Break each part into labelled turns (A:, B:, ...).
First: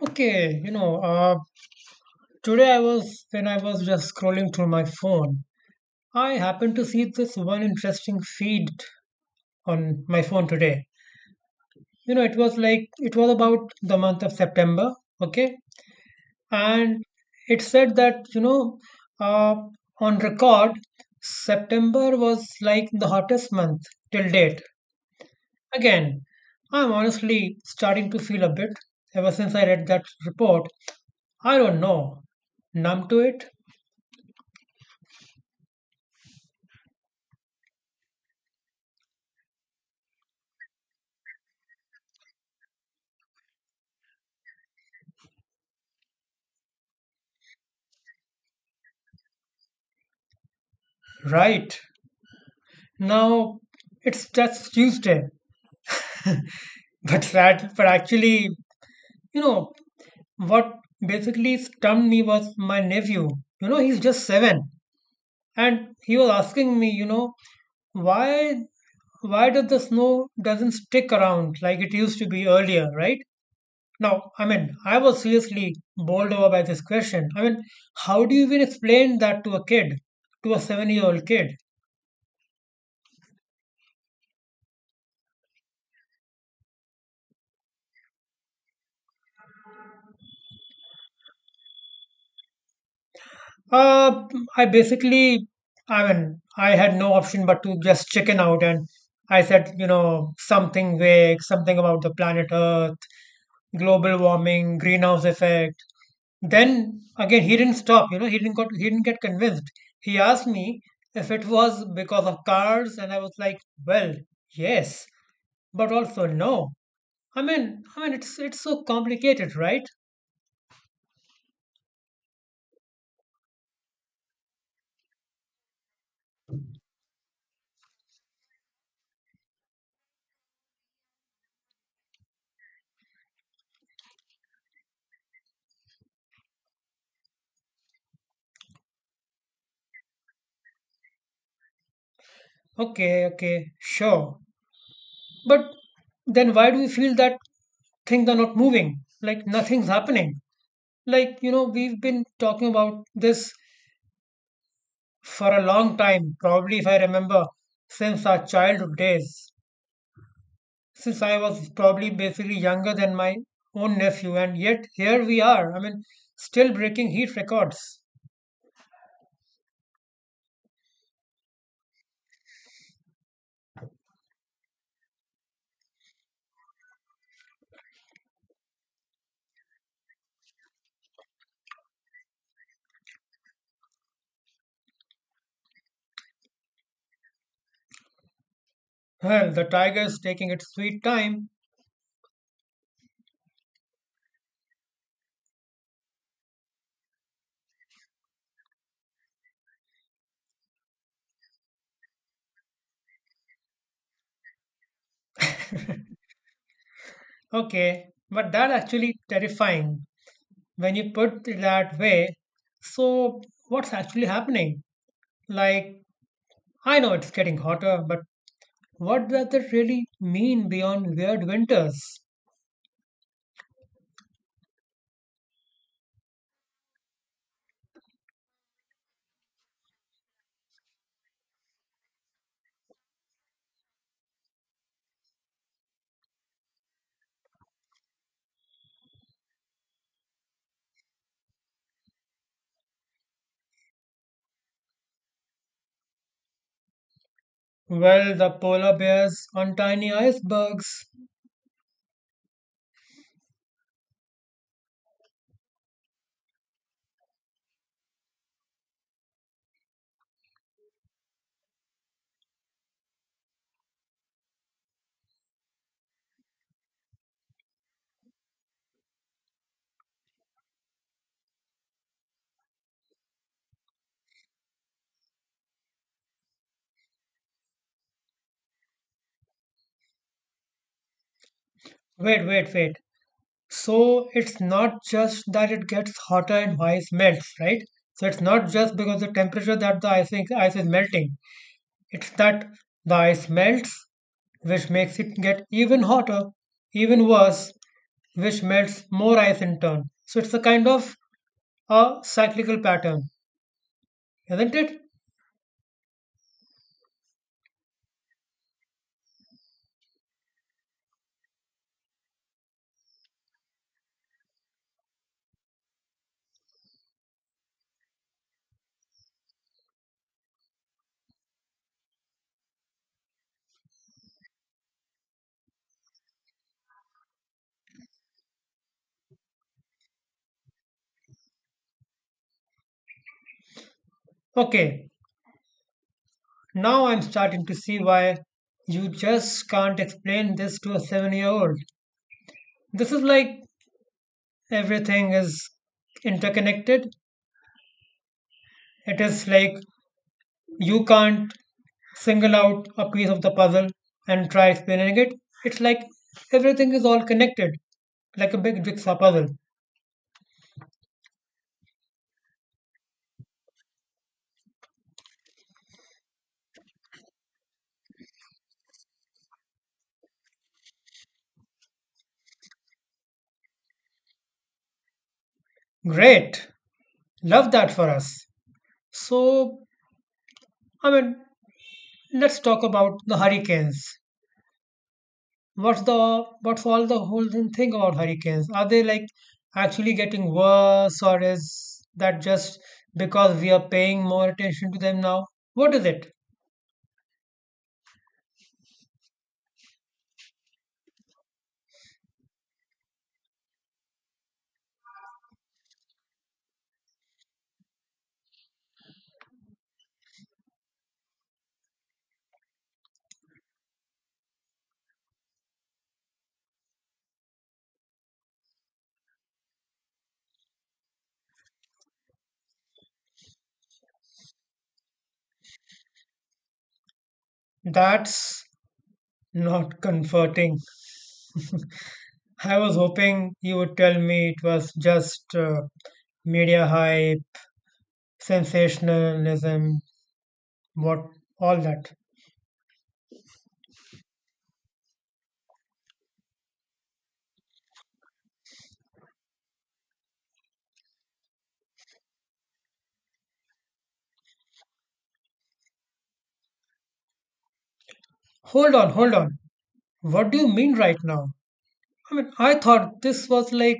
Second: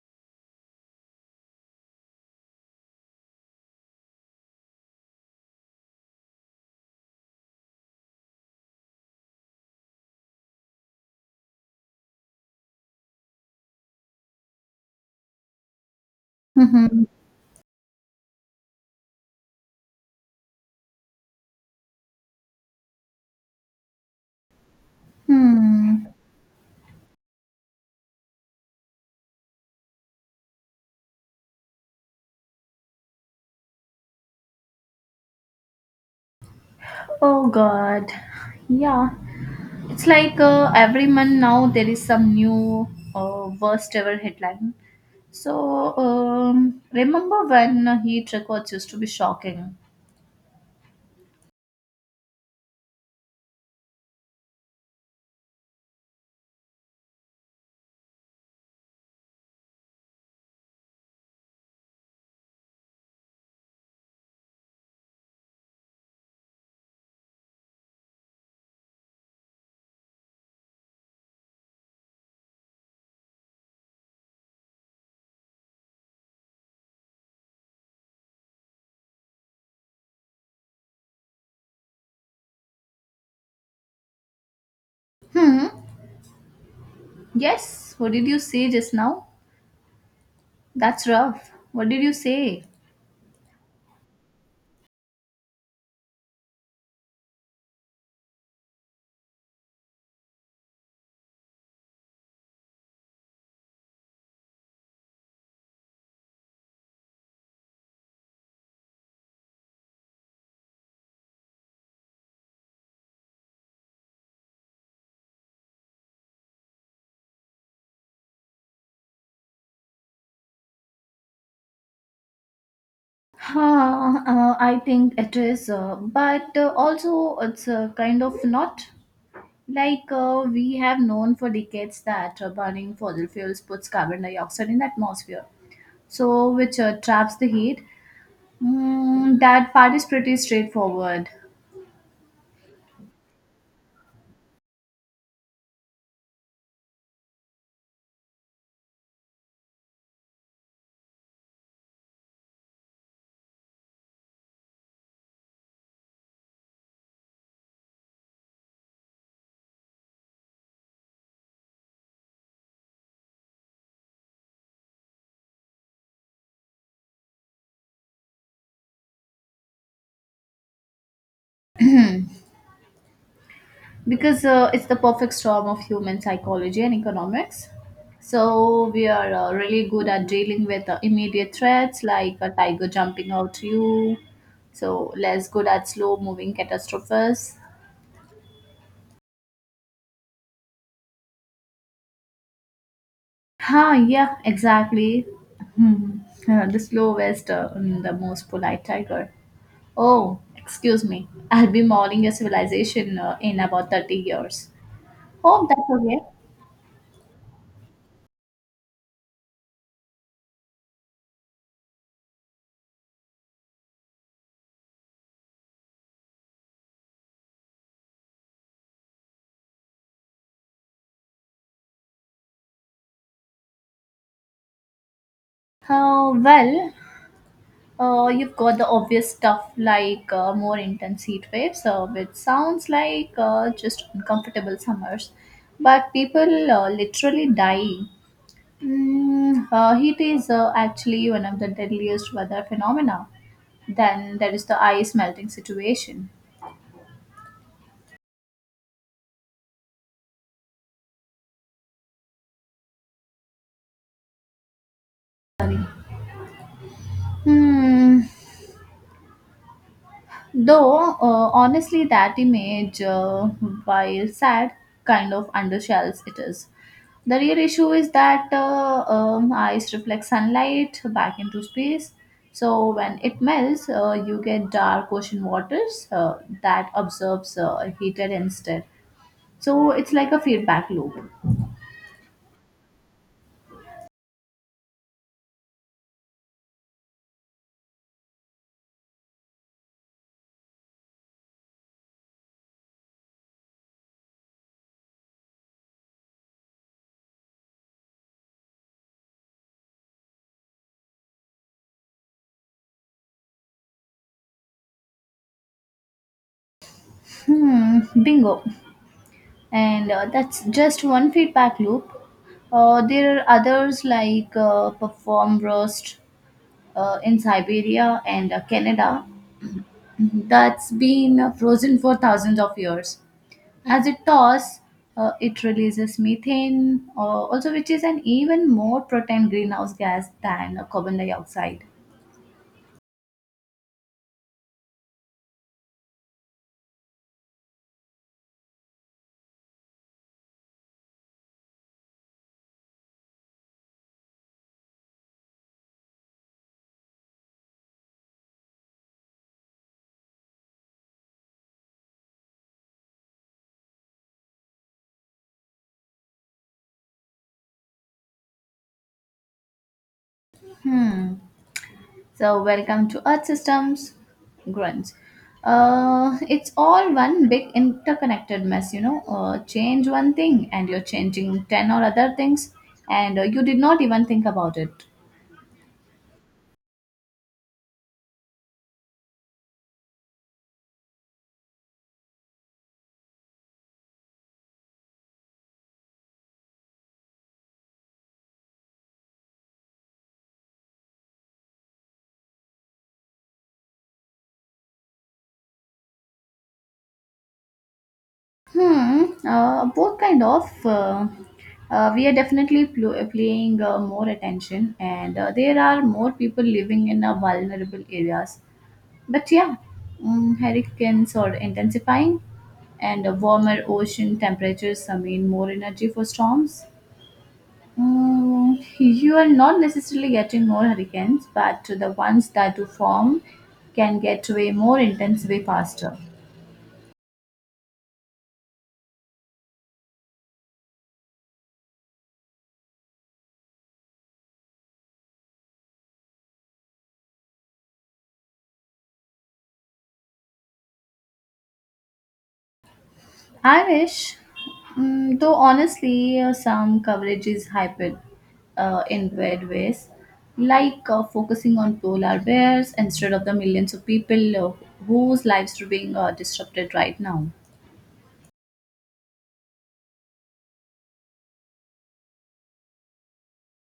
A: Okay, you know, uh, Today I was when I was just scrolling through my phone. I happened to see this one interesting feed on my phone today. You know, it was about the month of September, okay? And
B: Mhm.
A: it said that, uh, on record, September was like the hottest month till date.
B: Hmm.
A: Again, I'm honestly starting to feel a bit ever since I read that report. I don't know, numb to it.
B: Oh God. Yeah. It's like every month now there is some new worst ever headline. So remember when heat records used to be shocking?
A: Right. Now it's just Tuesday. But sad. But actually, you know, what basically stumped me was my nephew. You know, he's just seven. And he was asking me, you know, why why does the snow doesn't stick around like it used to be earlier, right? Now, I mean, I was seriously bowled over by this question. I mean, how do you even explain that to a kid, to a 7 year old kid?
B: Hmm. Yes. What did you say just now? That's rough. What did you say?
A: Uh, I basically, I mean, I had no option but to just chicken out. And I said, you know, something vague, something about the planet Earth, global warming, greenhouse effect. Then again, he didn't stop. You know, he didn't get convinced. He asked me if it was because of cars, and I was like, well, yes, but also no. I mean, it's so complicated, right?
B: I think it is, but also it's kind of not. Like we have known for decades that burning fossil fuels puts carbon dioxide in the atmosphere, so which traps the heat. That part is pretty straightforward
A: Okay, okay, sure. But then why do we feel that things are not moving? Like nothing's happening. Like, you know, we've been talking about this for a long time, probably if I remember, since our childhood days, since I was probably basically younger than my own nephew, and yet here we are. I mean, still breaking heat records.
B: because it's the perfect storm of human psychology and economics. So we are really good at dealing with immediate threats like a tiger jumping out you. So less good at slow moving catastrophes.
A: Well, the tiger is taking its sweet time.
B: Yeah, exactly. Hmm. The slowest and the most polite tiger. Oh, excuse me. I'll be mourning a civilization in about 30 years. Hope that's okay.
A: Okay, but that actually terrifying when you put it that way. So, what's actually happening? Like, I know it's getting hotter, but what does it really mean beyond weird winters?
B: Well, you've got the obvious stuff like more intense heat waves, which sounds like just uncomfortable summers, but people literally die. Heat is actually one of the deadliest weather phenomena. Then there is the ice melting situation.
A: Well, the polar bears on tiny icebergs.
B: Hmm. Though honestly, that image, while sad, kind of undersells it is. The real issue is that ice reflects sunlight back into space. So when it melts, you get dark ocean waters that absorbs heated instead. So it's like a feedback loop.
A: Wait, wait, wait. So it's not just that it gets hotter and ice melts, right? So it's not just because the temperature that the ice is melting. It's that the ice melts, which makes it get even hotter, even worse, which melts more ice in turn. So it's a kind of a cyclical pattern, isn't it?
B: Hmm, bingo. And that's just one feedback loop. There are others like Perform Roast in Siberia and Canada that's been frozen for thousands of years. As it thaws, it releases methane, also, which is an even more potent greenhouse gas than carbon dioxide.
A: Okay, now I'm starting to see why you just can't explain this to a 7 year old. This is like everything is interconnected. It is like you can't single out a piece of the puzzle and try explaining it. It's like everything is all connected, like a big jigsaw puzzle.
B: So, welcome to Earth Systems, grunts. It's all one big interconnected mess, you know. Change one thing and you're changing 10 or other things, and you did not even think about it.
A: Great, love that for us. So, I mean, let's talk about the hurricanes. What's all the whole thing think about hurricanes? Are they like actually getting worse, or is that just because we are paying more attention to them now? What is it?
B: Both kind of. We are definitely playing more attention, and there are more people living in vulnerable areas. But yeah, hurricanes are intensifying, and warmer ocean temperatures mean more energy for storms. You are not necessarily getting more hurricanes, but the ones that do form can get way more intense way faster.
A: That's not comforting. I was hoping you would tell me it was just media hype, sensationalism, what all that.
B: I wish, though honestly, some coverage is hyped in weird ways, like focusing on polar bears instead of the millions of people whose lives are being disrupted right now.
A: Hold on, hold on. What do you mean right now? I mean, I thought this was like,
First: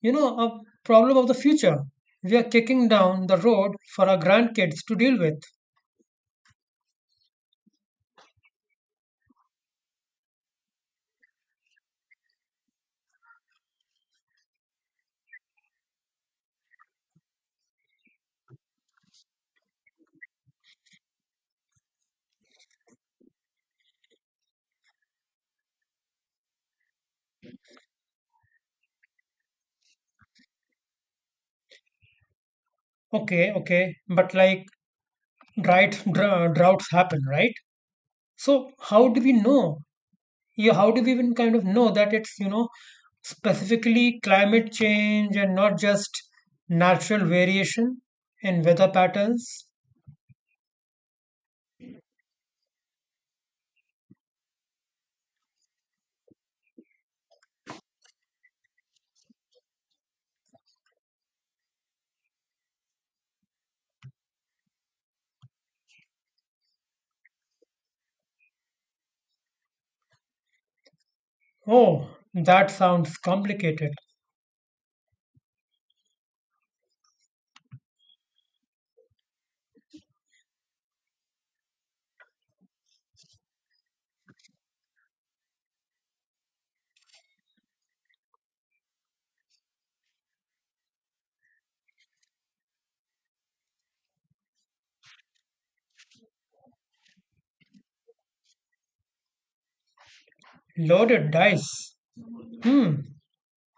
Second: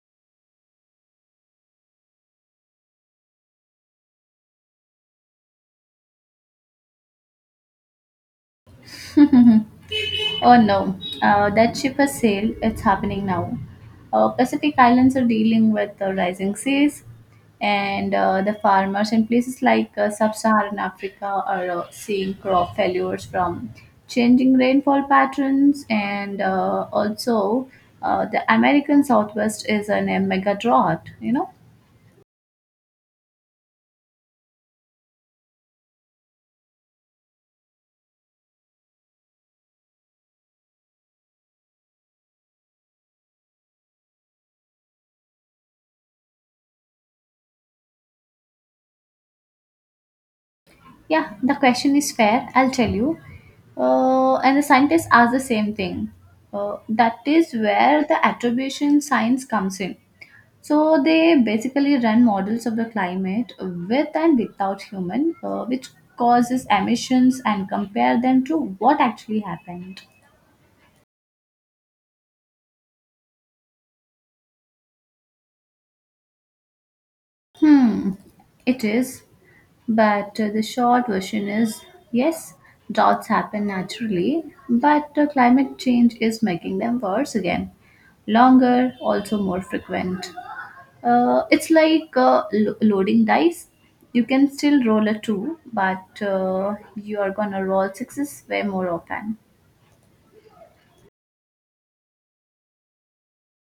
A: you know, a problem of the future. We are kicking down the road for our grandkids to deal with.
B: Oh no, that cheaper sale. It's happening now. Pacific Islands are dealing with rising seas, and the farmers in places like sub-Saharan Africa are seeing crop failures from changing rainfall patterns, and also the American Southwest is in a mega drought. You know.
A: Okay, okay, but like drought, droughts happen, right? So how do we know? Yeah, how do we even kind of know that it's, you know, specifically climate change and not just natural variation in weather patterns?
B: Yeah, the question is fair. I'll tell you. And the scientists ask the same thing. That is where the attribution science comes in. So they basically run models of the climate with and without human, which causes emissions, and compare them to what actually happened.
A: Oh, that sounds complicated.
B: Hmm, it is. But the short version is yes, droughts happen naturally, but climate change is making them worse again. Longer, also more frequent. It's like loading dice. You can still roll a two, but you are gonna roll sixes way more often.
A: Loaded dice. Hmm,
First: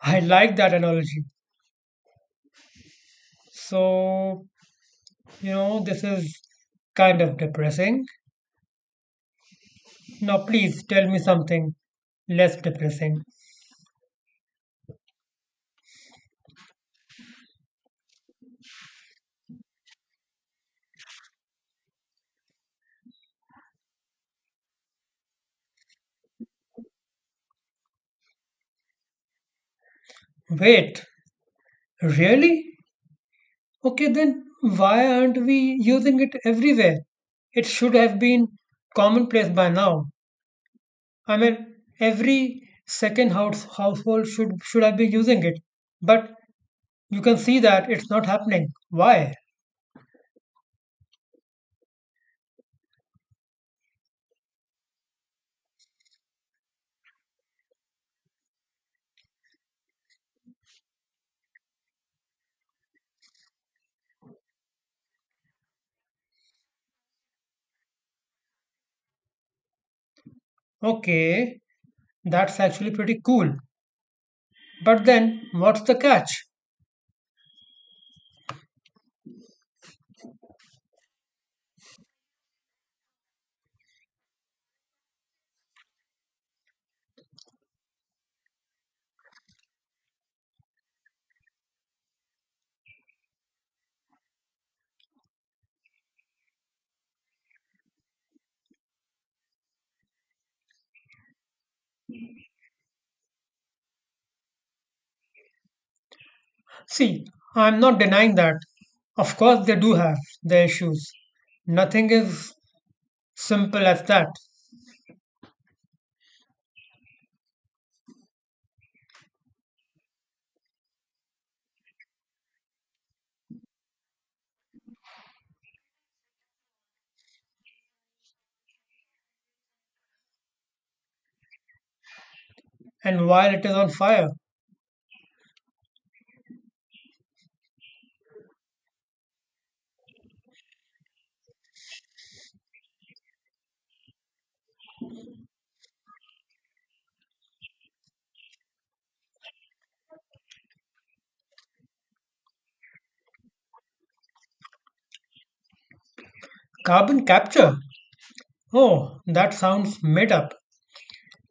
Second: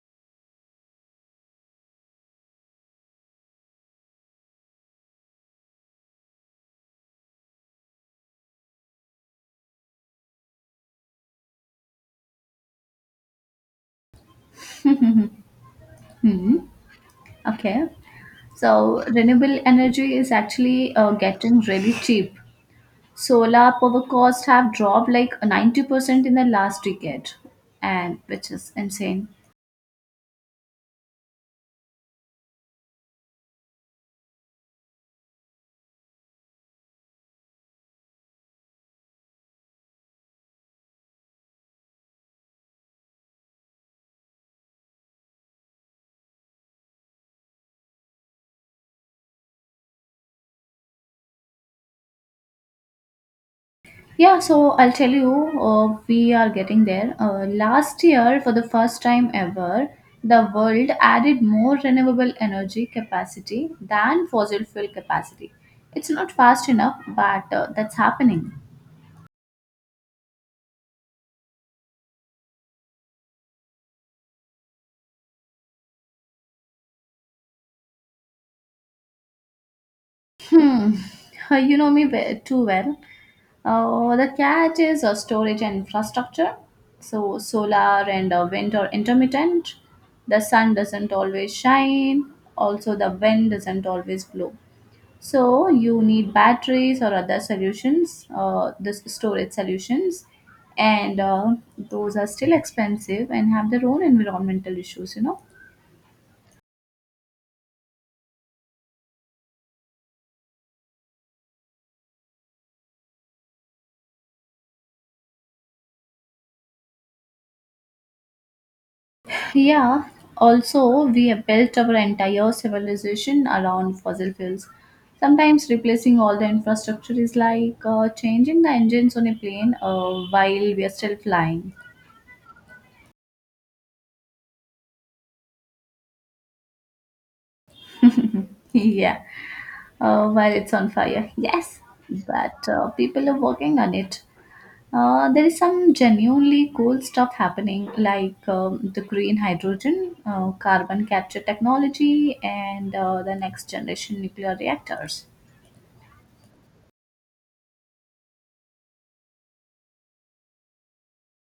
A: I like that analogy. So, you know, this is kind of depressing. Now, please tell me something less depressing.
B: Okay, so renewable energy is actually getting really cheap. Solar power costs have dropped like 90% in the last decade, and which is insane.
A: Wait, really? Okay, then why aren't we using it everywhere? It should have been commonplace by now. I mean, every second house, household should have been using it. But you can see that it's not happening. Why?
B: Yeah, so I'll tell you. We are getting there. Last year, for the first time ever, the world added more renewable energy capacity than fossil fuel capacity. It's not fast enough, but that's happening.
A: Okay, that's actually pretty cool. But then, what's the catch?
B: Hmm. You know me too well. The catch is storage and infrastructure. So solar and wind are intermittent. The sun doesn't always shine. Also, the wind doesn't always blow. So you need batteries or other solutions, this storage solutions, and those are still expensive and have their own environmental issues. You know.
A: See, I'm not denying that. Of course, they do have their issues. Nothing is simple as that.
B: Yeah, also, we have built our entire civilization around fossil fuels. Sometimes replacing all the infrastructure is like changing the engines on a plane while we are still flying.
A: And while it is on fire,
B: Yeah, while it's on fire. Yes, but people are working on it. There is some genuinely cool stuff happening, like the green hydrogen, carbon capture technology, and the next generation nuclear reactors.
A: carbon capture. Oh, that sounds made up.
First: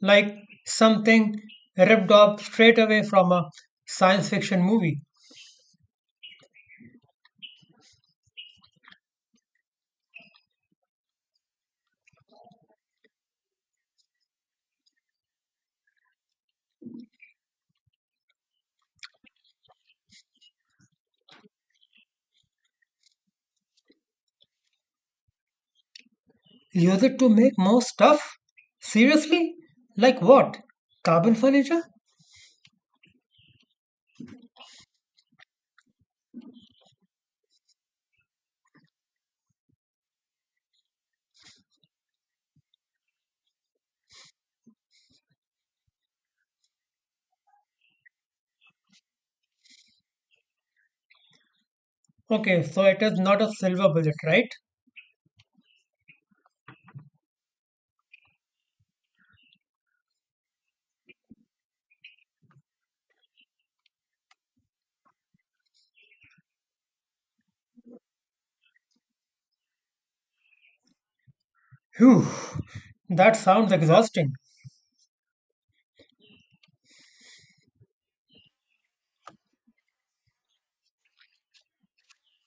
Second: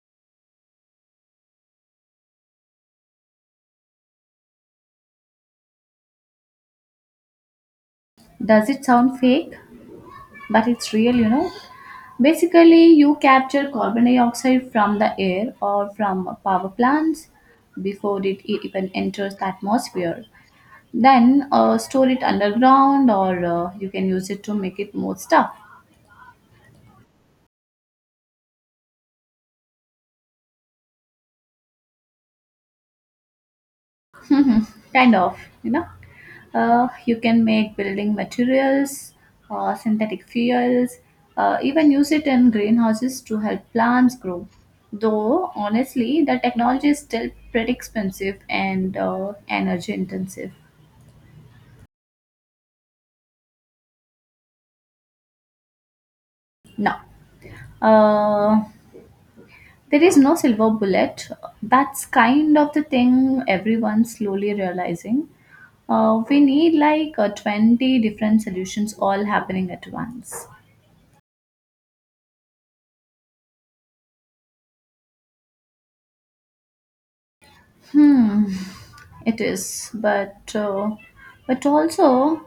A: Like something ripped off straight away from a science fiction movie.
B: Does it sound fake? But it's real, you know. Basically, you capture carbon dioxide from the air or from power plants before it even enters the atmosphere. Then store it underground, or you can use it to make it more stuff.
A: Use it to make more stuff? Seriously? Like what? Carbon furniture?
B: Kind of, you know. You can make building materials, synthetic fuels, even use it in greenhouses to help plants grow. Though honestly the technology is still pretty expensive and energy intensive.
A: Okay, so it is not a silver bullet, right?
B: Now, uh, there is no silver bullet. That's kind of the thing everyone's slowly realizing. We need like 20 different solutions all happening at once.
A: Phew, that sounds exhausting.
B: Hmm, it is, but also,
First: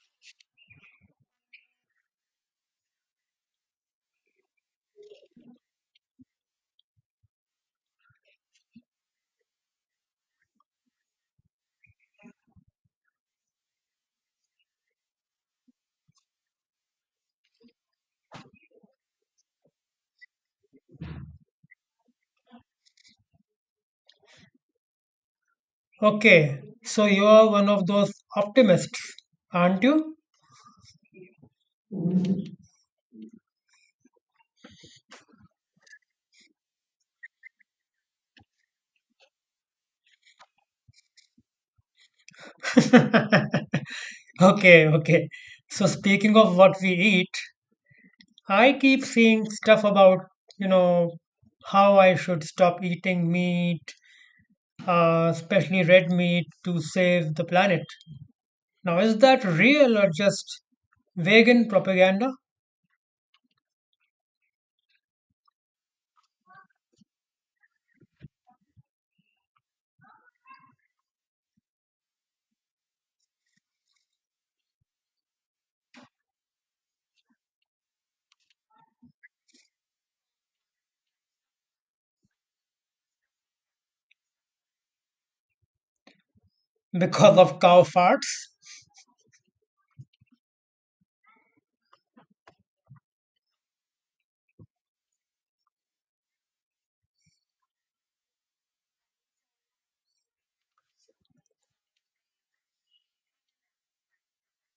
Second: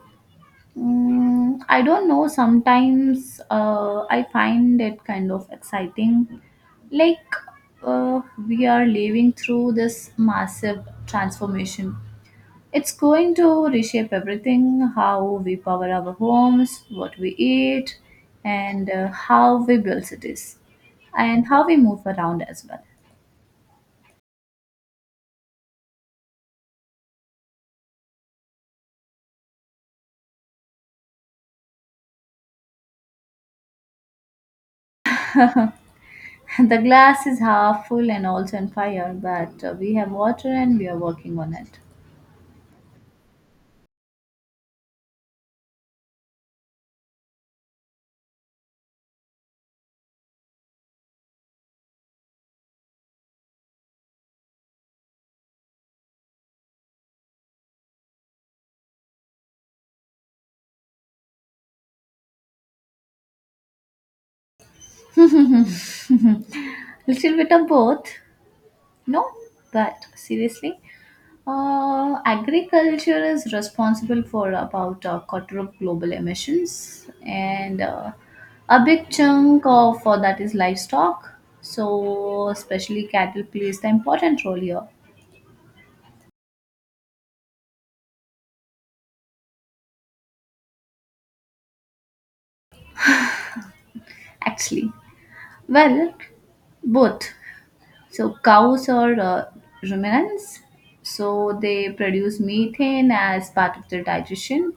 B: I don't know. Sometimes I find it kind of exciting, like uh, we are living through this massive transformation. It's going to reshape everything: how we power our homes, what we eat, and how we build cities, and how we move around as well.
A: Okay, so you are one of those optimists, aren't you?
B: The glass is half full and also on fire, but we have water and we are working on it.
A: Okay, okay. So speaking of what we eat, I keep seeing stuff about, you know, how I should stop eating meat, especially red meat, to save the planet. Now, is that real or just vegan propaganda?
B: Little bit of both. No, but seriously, agriculture is responsible for about a quarter of global emissions, and a big chunk of that is livestock. So, especially cattle plays the important role here,
A: Because of cow farts?
B: actually. Well, both. So cows are ruminants, so they produce methane as part of their digestion,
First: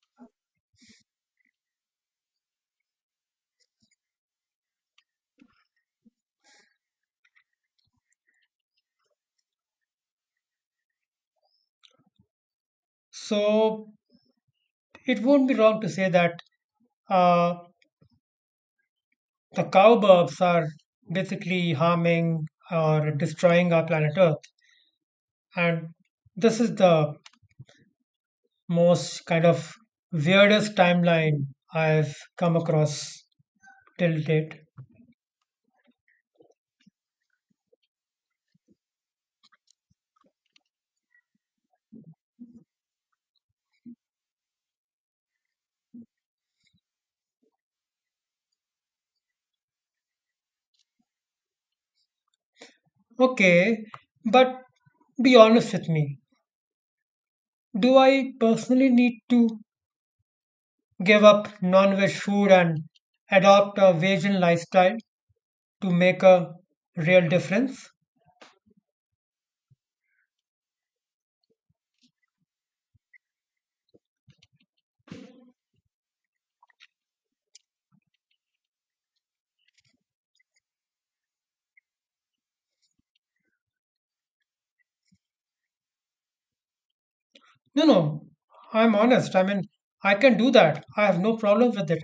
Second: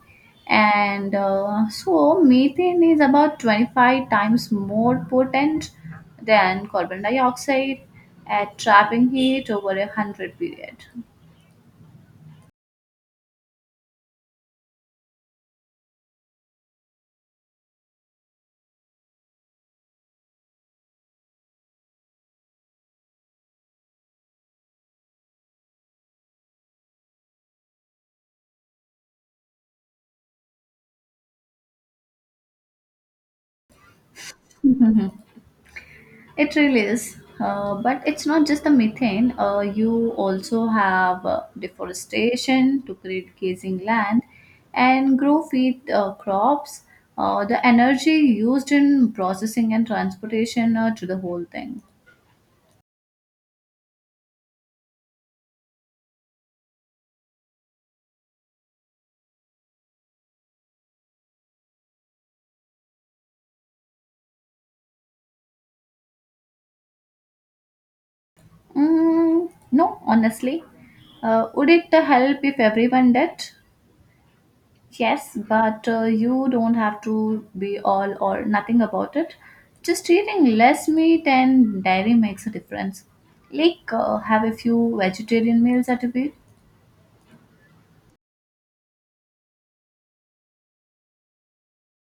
B: and so methane is about 25 times more potent than carbon dioxide at trapping heat over a 100 period.
A: So it won't be wrong to say that. Uh, The cowbirds are basically harming or destroying our planet Earth. And this is the most kind of weirdest timeline I've come across till date.
B: It really is. But it's not just the methane. You also have deforestation to create grazing land and grow feed crops. The energy used in processing and transportation to the whole thing.
A: Okay, but be honest with me. Do I personally need to give up non veg food and adopt a vegan lifestyle to make a real difference?
B: Mm, no, honestly. Would it help if everyone did? Yes, but you don't have to be all or nothing about it. Just eating less meat and dairy makes a difference. Like, have a few vegetarian meals at a week.
A: No, no, I'm honest. I mean, I can do that. I have no problem with it.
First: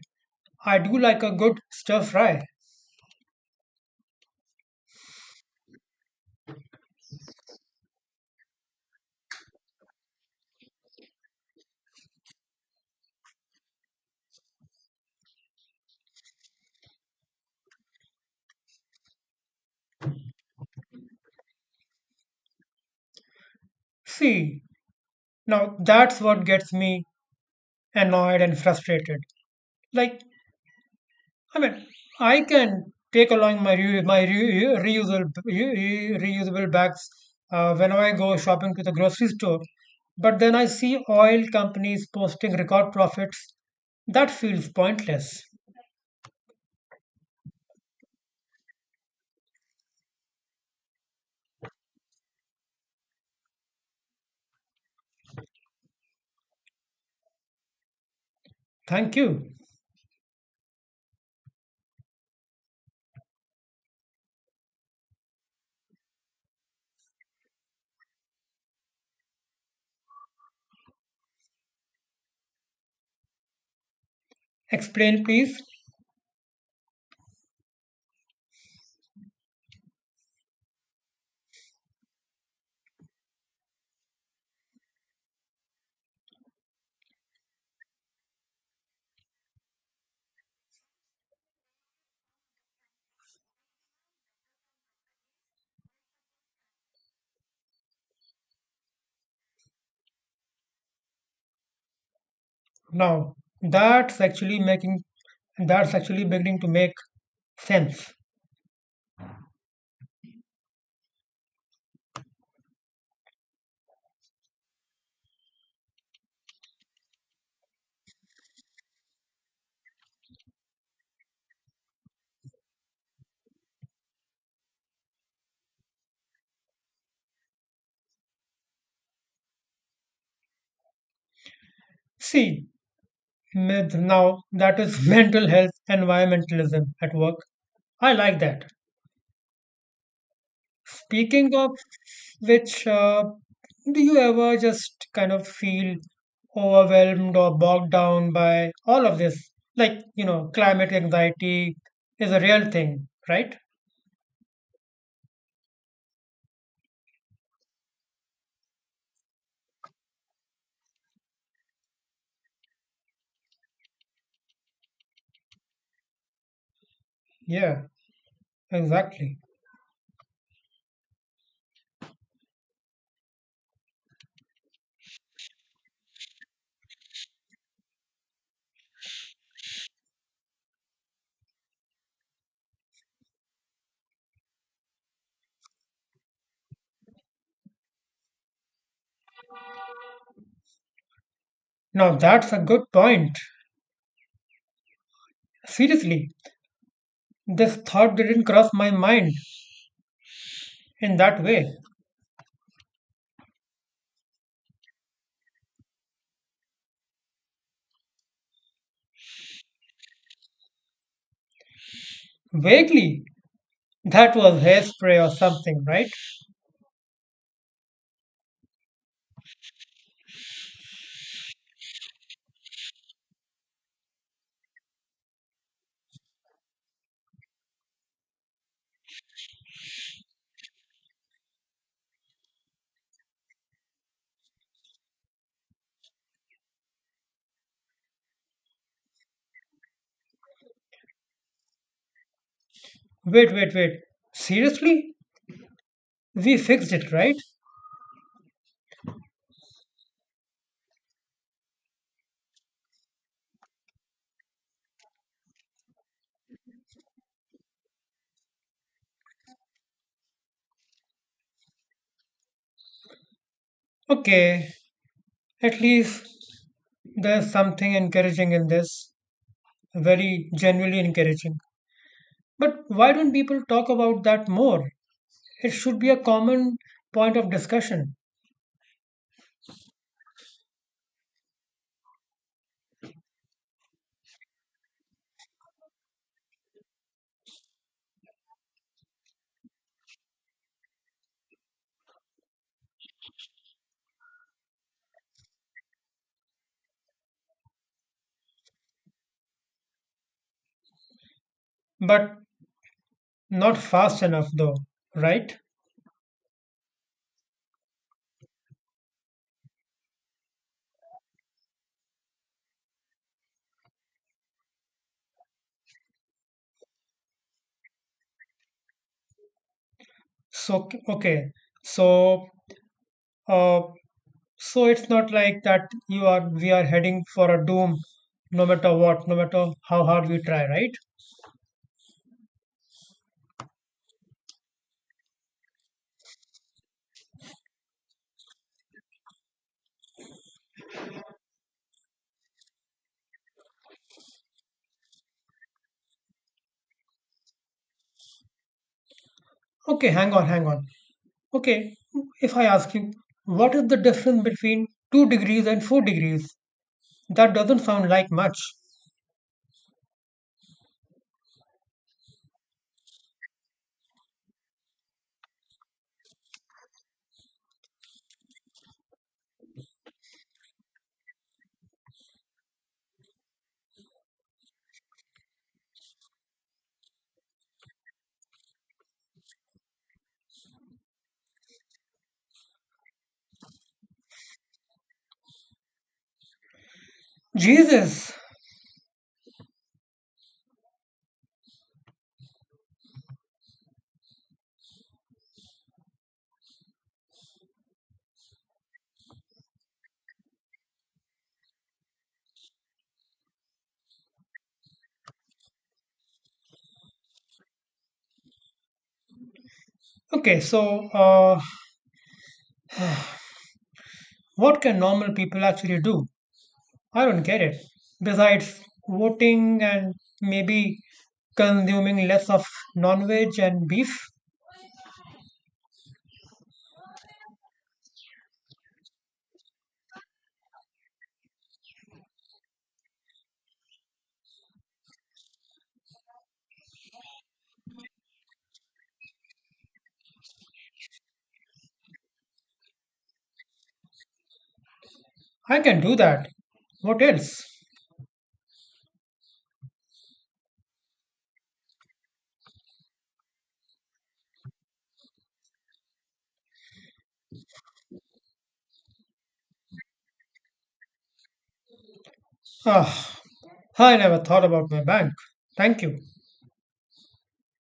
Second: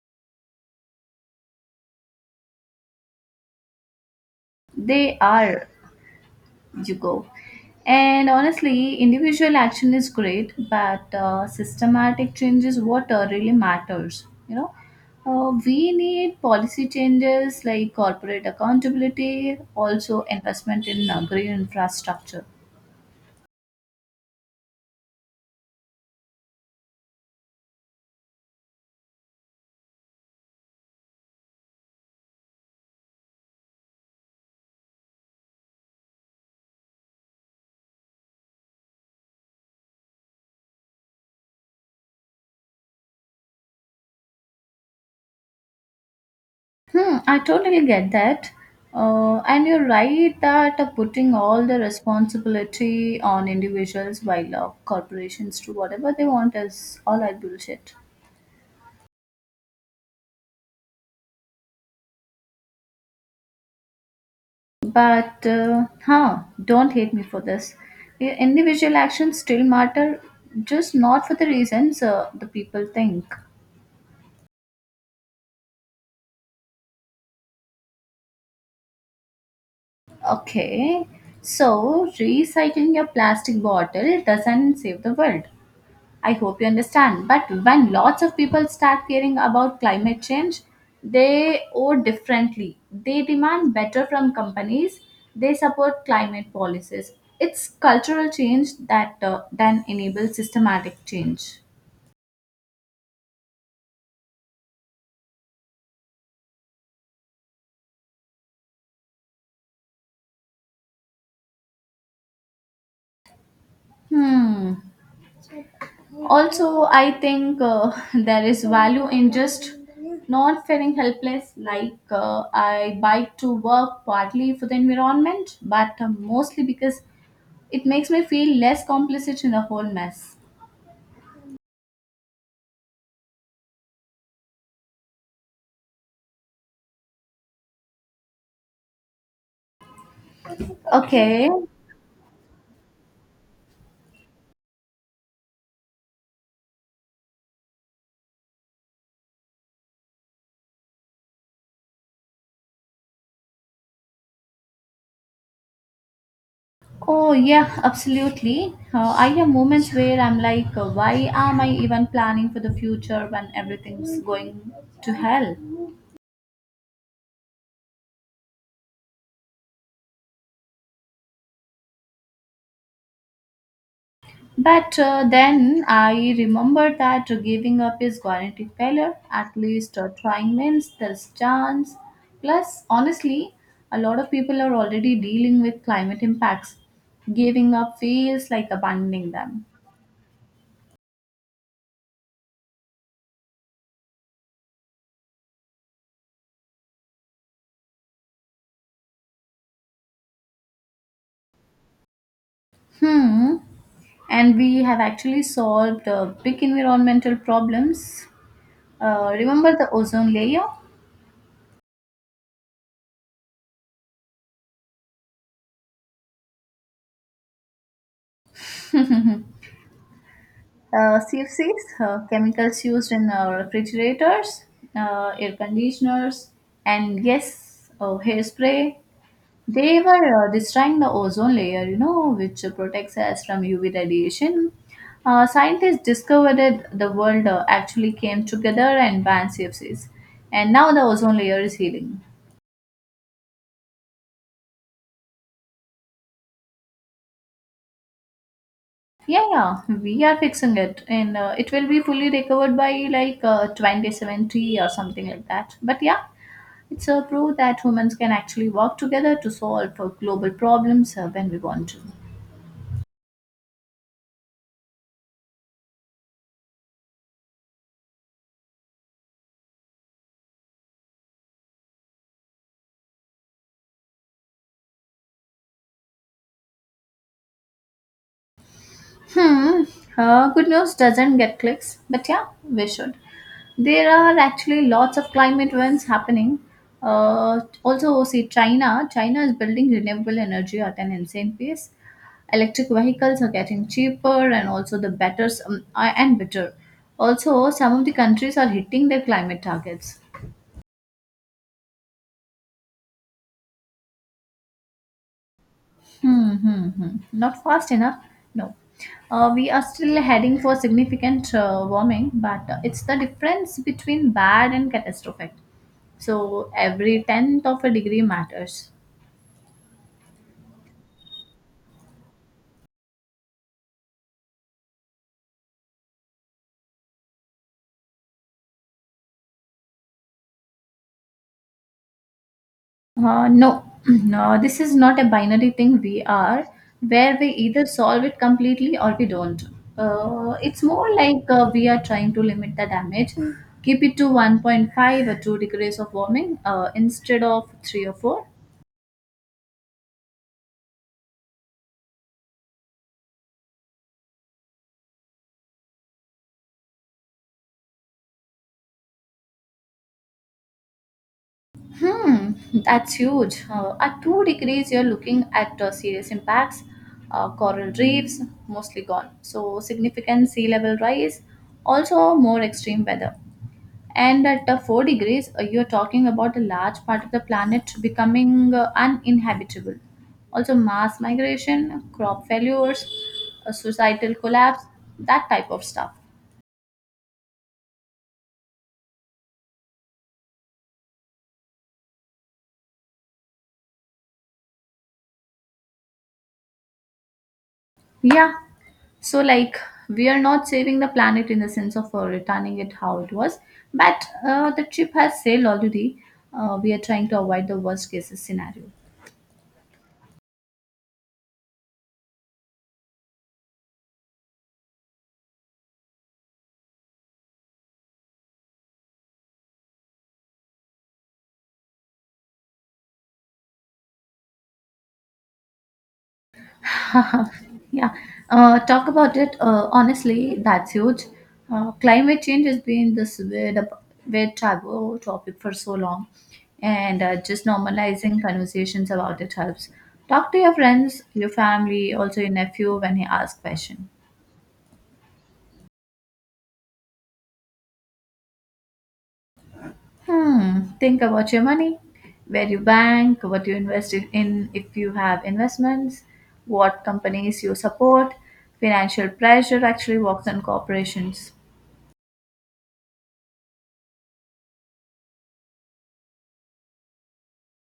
A: I do like a good stir fry.
B: They are you go. And honestly, individual action is great, but systematic changes what really matters. You know, we need policy changes like corporate accountability, also investment in green infrastructure.
A: See, now that's what gets me annoyed and frustrated. Like, I mean, I can take along reusable reusable bags whenever I go shopping to the grocery store, but then I see oil companies posting record profits. That feels pointless.
B: Hmm, I totally get that. And you're right that putting all the responsibility on individuals while corporations do whatever they want is all that bullshit.
A: Thank you.
B: But, don't hate me for this. Individual actions still matter, just not for the reasons the people think.
A: Explain, please.
B: Okay, so recycling your plastic bottle doesn't save the world. I hope you understand. But when lots of people start caring about climate change, they owe differently. They demand better from companies. They support climate policies. It's cultural change that then enables systematic change.
A: Now that's actually making That's actually beginning to make sense.
B: Hmm. Also, I think there is value in just not feeling helpless. Like I bike to work partly for the environment, but mostly because it makes me feel less complicit in the whole mess.
A: See, myth now that is mental health environmentalism at work. I like that.
B: Okay.
A: Speaking of which, do you ever just kind of feel overwhelmed or bogged down by all of this? Like, you know, climate anxiety is a real thing, right?
B: Oh, yeah, absolutely. I have moments where I'm like, why am I even planning for the future when everything's going to hell?
A: Yeah, exactly.
B: But then I remember that giving up is guaranteed failure. At least trying means there's chance. Plus, honestly, a lot of people are already dealing with climate impacts. Giving up feels like abandoning them.
A: Now that's a good point. Seriously, this thought didn't cross my mind in that way.
B: Hmm. And we have actually solved big environmental problems. Remember the ozone layer,
A: Vaguely, that was hairspray or something, right?
B: CFCs, chemicals used in refrigerators, air conditioners, and yes, hairspray. They were destroying the ozone layer, you know, which protects us from UV radiation. Scientists discovered that the world actually came together and banned CFCs. And now the ozone layer is healing.
A: Wait, wait, wait. Seriously? We fixed it, right?
B: Yeah, yeah, we are fixing it, and it will be fully recovered by like 2070 or something like that. But yeah, it's a proof that humans can actually work together to solve global problems when we want to.
A: Okay, at least there's something encouraging in this. Very genuinely encouraging. But why don't people talk about that more? It should be a common point of discussion,
B: Hmm. Good news doesn't get clicks, but yeah, we should. There are actually lots of climate events happening. Also, see China. China is building renewable energy at an insane pace. Electric vehicles are getting cheaper, and also the better and better. Also, some of the countries are hitting their climate targets.
A: but not fast enough, though, right?
B: Hmm, hmm, hmm. Not fast enough? No. We are still heading for significant warming, but it's the difference between bad and catastrophic. So every tenth of a degree matters.
A: So, okay, so uh, so it's not like that you are we are heading for a doom no matter what, no matter how hard we try, right?
B: No, no, this is not a binary thing we are, where we either solve it completely or we don't. It's more like we are trying to limit the damage, keep it to 1.5 or 2 degrees of warming instead of 3 or 4.
A: Okay, hang on, hang on. Okay, if I ask you, what is the difference between 2 degrees and 4 degrees? That doesn't sound like much.
B: Hmm, that's huge. At 2 degrees, you're looking at serious impacts. Coral reefs mostly gone. So significant sea level rise, also more extreme weather. And at 4 degrees, you're talking about a large part of the planet becoming uninhabitable. Also, mass migration, crop failures, a societal collapse, that type of stuff.
A: Jesus.
B: Yeah. So, like, we are not saving the planet in the sense of returning it how it was, but the ship has sailed already. We are trying to avoid the worst case scenario.
A: Okay, what can normal people actually do? I don't get it. Besides voting and maybe consuming less of non-veg and beef,
B: yeah. Talk about it. Honestly, that's huge. Climate change has been this weird taboo topic for so long, and just normalizing conversations about it helps. Talk to your friends, your family, also your nephew when he asks question.
A: I can do that. What else?
B: Hmm. Think about your money, where you bank, what you invest if you have investments, what companies you support. Financial pressure actually works on corporations.
A: Ah, I never thought about my bank. Thank you.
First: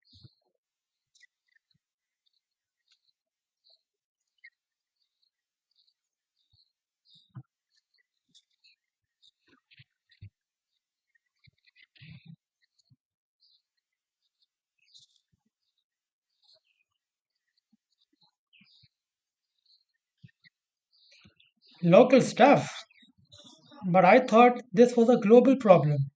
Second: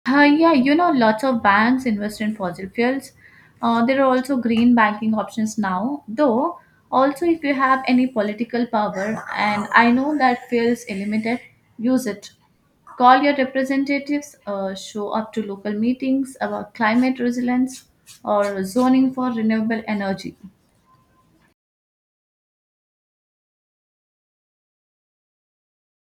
B: Yeah, you know, lots of banks invest in fossil fuels. There are also green banking options now, though, also if you have any political power, and I know that feels limited, use it. Call your representatives, show up to local meetings about climate resilience or zoning for renewable energy.
A: Local stuff. But I thought this was a global problem.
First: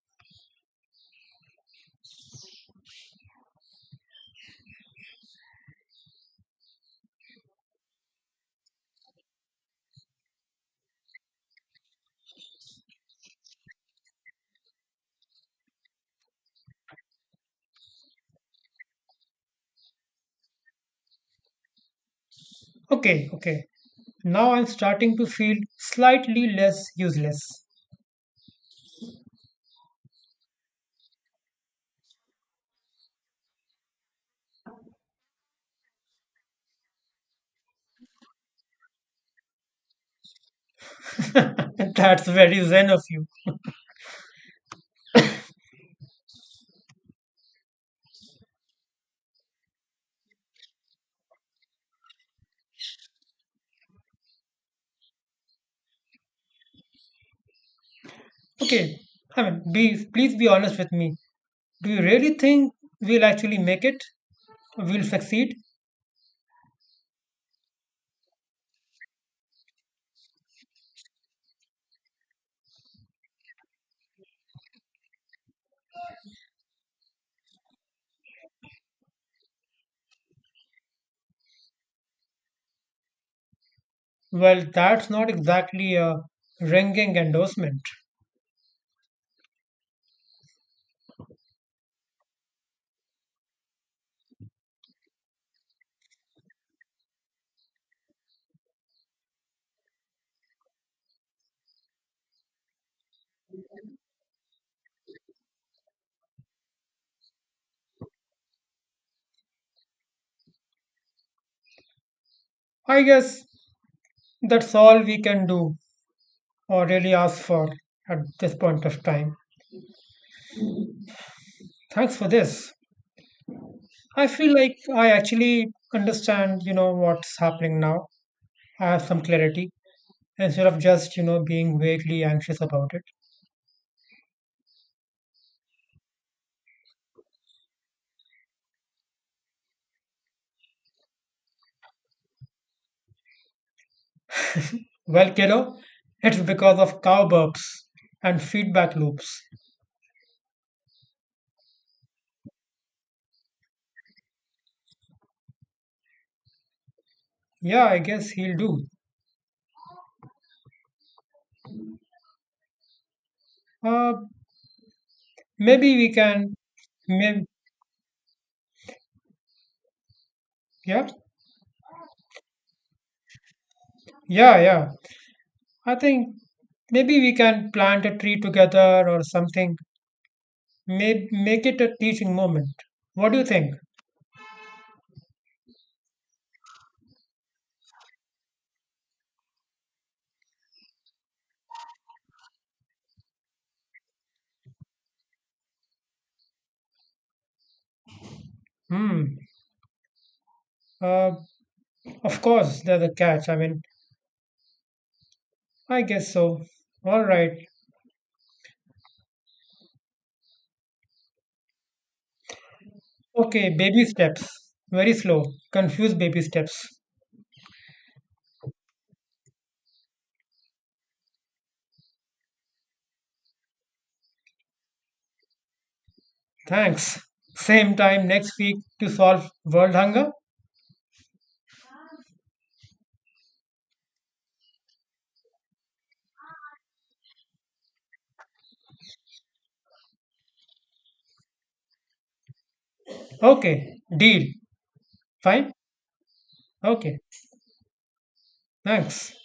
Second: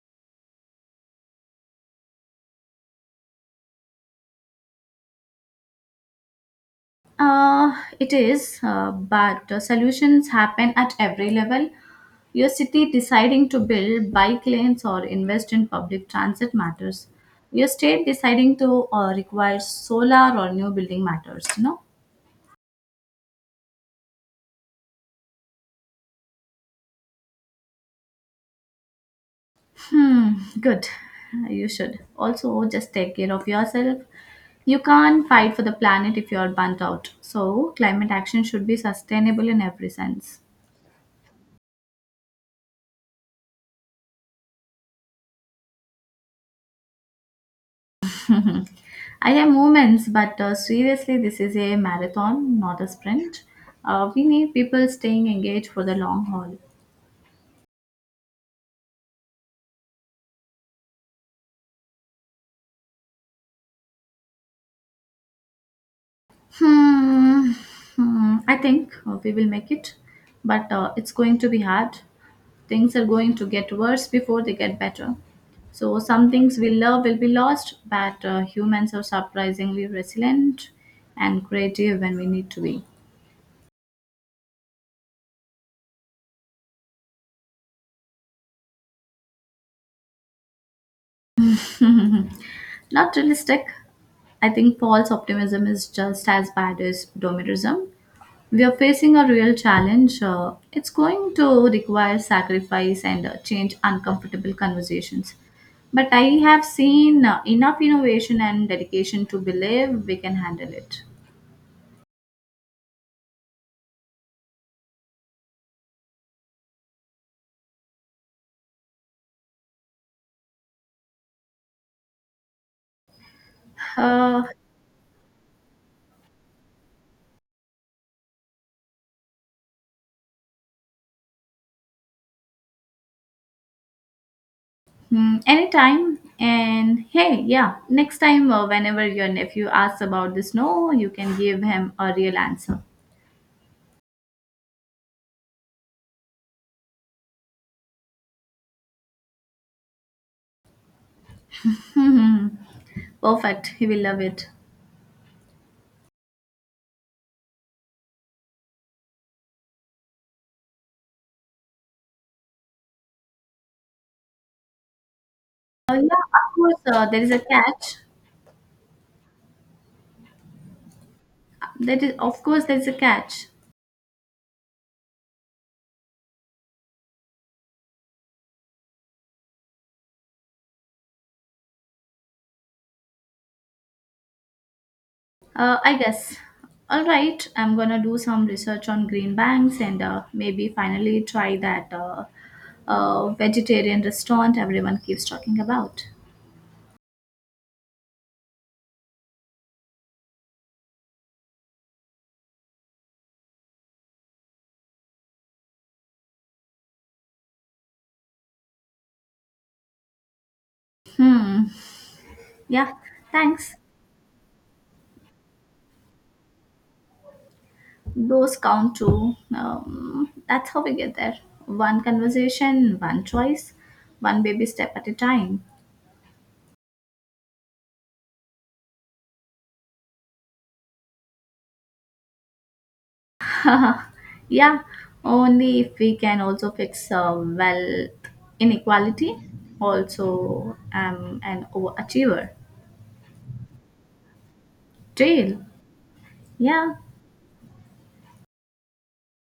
B: Uh, it is, but solutions happen at every level. Your city deciding to build bike lanes or invest in public transit matters. Your state deciding to require solar or new building matters, you know?
A: Okay, okay. Now I'm starting to feel slightly less useless.
B: Hmm, good. You should. Also, just take care of yourself. You can't fight for the planet if you're burnt out. So, climate action should be sustainable in every sense.
A: That's very zen of you.
B: I have moments, but seriously, this is a marathon, not a sprint. We need people staying engaged for the long haul.
A: Okay, I mean, please be honest with me. Do you really think we'll actually make it? We'll succeed?
B: Hmm. Hmm. I think we will make it, but it's going to be hard. Things are going to get worse before they get better. So some things we love will be lost, but humans are surprisingly resilient and creative when we need to be.
A: Well, that's not exactly a ringing endorsement.
B: Not realistic. I think false optimism is just as bad as doomerism. We are facing a real challenge. It's going to require sacrifice and change uncomfortable conversations. But I have seen enough innovation and dedication to believe we can handle it.
A: I guess that's all we can do or really ask for at this point of time. Thanks for this. I
B: Uh,
A: feel like I actually understand, you know, what's happening now. I have some clarity instead of just, you know, being vaguely anxious about it.
B: Anytime. And hey, yeah, next time, whenever your nephew asks about the snow, you can give him a real answer.
A: Well, kiddo, it's because of cow burps and feedback loops.
B: Perfect. He will love it.
A: Yeah, I guess he'll do. Uh, Maybe we can,
B: Course, there is a
A: maybe,
B: catch.
A: yeah,
B: That is, of course, there is a catch.
A: yeah. I think maybe we can plant a tree together or something. May make it a teaching moment. What do you think?
B: I guess. All right, I'm gonna do some research on green banks and maybe finally try that vegetarian restaurant everyone keeps talking about.
A: Hmm. Uh, Of course, there's a catch. I mean, I guess so. All right.
B: Hmm. Yeah.
A: Okay,
B: Thanks.
A: baby steps. Very slow. Confuse baby steps.
B: Those count too. That's how we get there. One conversation, one choice, one baby step at a time.
A: Thanks. Same time next week to solve world hunger?
B: yeah, only if we can also fix wealth inequality. Also, I'm an overachiever.
A: Okay, deal.
B: Jail.
A: Fine?
B: Yeah.
A: Okay, thanks.